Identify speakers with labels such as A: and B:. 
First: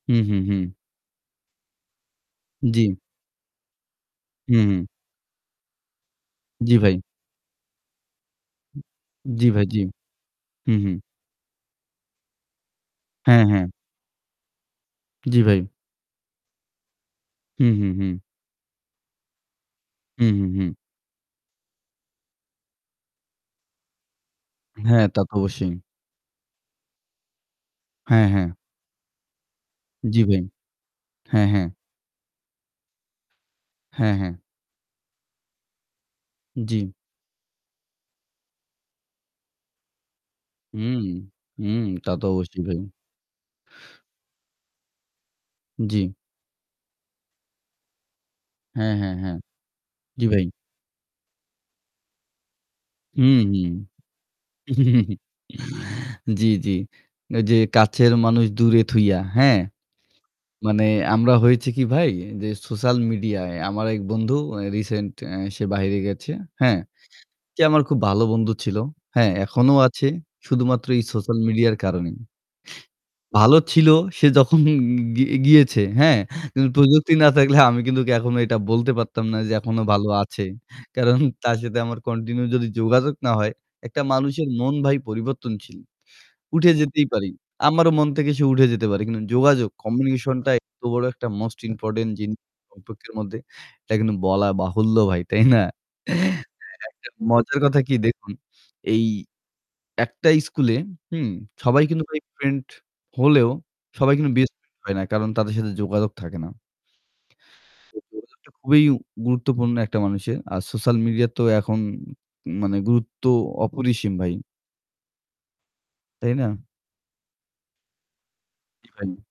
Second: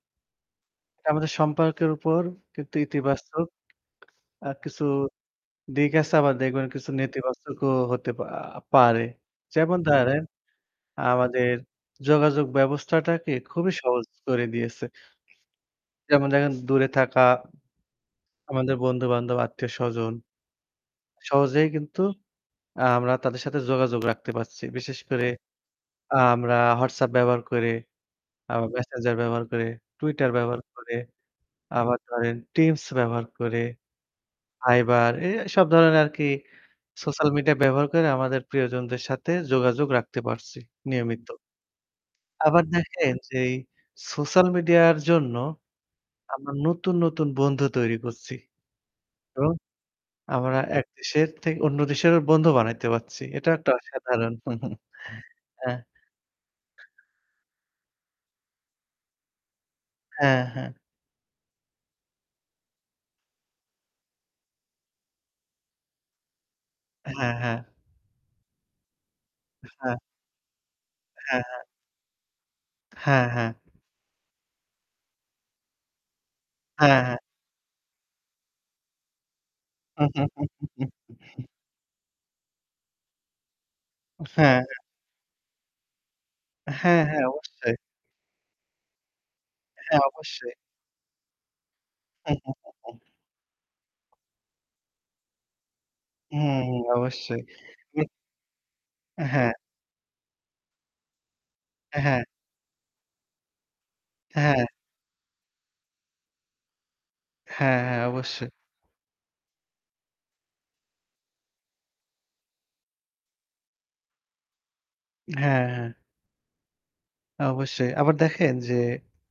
A: হু, হু, হু।
B: এটা আমাদের সম্পর্কের উপর কিন্তু
A: জ্বি।
B: ইতিবাচক আর
A: হু,
B: কিছু
A: হু।
B: দিক আছে আবার দেখবেন
A: জ্বি
B: কিছু
A: ভাই।
B: নেতিবাচকও হতে আ আ পারে।
A: জ্বি ভাই
B: যেমন
A: জি,
B: ধরেন
A: হু, হু।
B: আমাদের যোগাযোগ ব্যবস্থাটাকে
A: হ্যাঁ, হ্যাঁ।
B: খুবই সহজ করে দিয়েছে।
A: জ্বি ভাই।
B: যেমন ধরেন দূরে থাকা।
A: হু, হু, হু।
B: আমাদের বন্ধুবান্ধব, আত্মীয়স্বজন।
A: হু, হু, হু।
B: সহজেই কিন্তু আ আমরা তাদের সাথে যোগাযোগ রাখতে পারছি। বিশেষ
A: হ্যাঁ, তা
B: করে
A: তো অবশ্যই।
B: আ আমরা WhatsApp ব্যবহার করে,
A: হ্যাঁ, হ্যাঁ।
B: আবার Messenger ব্যবহার করে,
A: জী
B: Twitter
A: ভাই।
B: ব্যবহার করে,
A: হ্যাঁ, হ্যাঁ।
B: আবার ধরেন Teams ব্যবহার করে,
A: হ্যাঁ, হ্যাঁ।
B: Fiverr এ এ সব ধরনের আর কি
A: জ্বি।
B: Social media ব্যবহার করে আমাদের প্রিয়জনদের সাথে যোগাযোগ রাখতে পারছি
A: হুম,
B: নিয়মিত।
A: হুম। তা তো অবশ্যই
B: আবার
A: ভাই।
B: দেখেন যে এই Social media র জন্য
A: জ্বি।
B: আমরা নতুন, নতুন বন্ধু তৈরি করছি।
A: হ্যাঁ, হ্যাঁ, হ্যাঁ।
B: এবং
A: জ্বি ভাই।
B: আমরা ১ দেশের থেকে অন্য দেশের বন্ধু বানাইতে পারছি।
A: হু, হু।
B: একটা অসাধারণ। হ্যাঁ।
A: জ্বি, জ্বি। যে কাছের মানুষ দূরে থুইয়া, হ্যাঁ।
B: হ্যাঁ, হ্যাঁ।
A: মানে আমরা হয়েছি কি ভাই যে Social media এ আমার এক বন্ধু আ রিসেন্ট আ সে বাইরে গেছে। হ্যাঁ।
B: হ্যাঁ, হ্যাঁ।
A: সে আমার খুব ভালো বন্ধু ছিল। হ্যাঁ এখনো
B: হ্যাঁ।
A: আছে। শুধুমাত্র এই Social
B: হ্যাঁ, হ্যাঁ।
A: media এর কারণেই।
B: হ্যাঁ, হ্যাঁ।
A: ভালো ছিল সে যখন গি গি গিয়েছে। হ্যাঁ? কিন্তু
B: হ্যাঁ,
A: প্রযুক্তি
B: হ্যাঁ।
A: না থাকলে আমি কিন্তু ওকে এখনো এটা বলতে পারতাম না যে এখনো ভালো আছে। কারণ তার সাথে আমার কন্টিনিউ যদি যোগাযোগ না হয়, একটা মানুষের
B: হ্যাঁ।
A: মন ভাই পরিবর্তনশীল। উঠে
B: হ্যাঁ,
A: যেতেই
B: হ্যাঁ।
A: পারি।
B: অবশ্যই।
A: আমারও মন থেকে সে উঠে যেতে পারে। কিন্তু যোগাযোগ
B: হ্যাঁ,
A: কমিউনিকেশন টা
B: অবশ্যই।
A: এত বড় একটা মোস্ট ইম্পোর্টেন্ট জিনিস [unintelligible] মধ্যে। এটা কিন্তু বলা বাহুল্য ভাই, তাই না?
B: হুম,
A: একটা
B: অবশ্যই।
A: মজার কথা কি
B: কি
A: দেখুন, এই
B: হ্যাঁ।
A: একটা স্কুলে হুম সবাই কিন্তু ভাই
B: হ্যাঁ।
A: ফ্রেন্ড হলেও সবাই কিন্তু বেস্ট
B: হ্যাঁ।
A: ফ্রেন্ড হয় না। কারণ তাদের সাথে যোগাযোগ থাকে না।
B: হ্যাঁ, হ্যাঁ, অবশ্যই।
A: [unintelligible] খুবই গুরুত্বপূর্ণ একটা মানুষের। আর Social media তো এখন মানে গুরুত্ব অপরিসীম ভাই।
B: হ্যাঁ, হ্যাঁ।
A: তাই না?
B: অবশ্যই। আবার দেখেন যে...
A: জ্বি ভাই।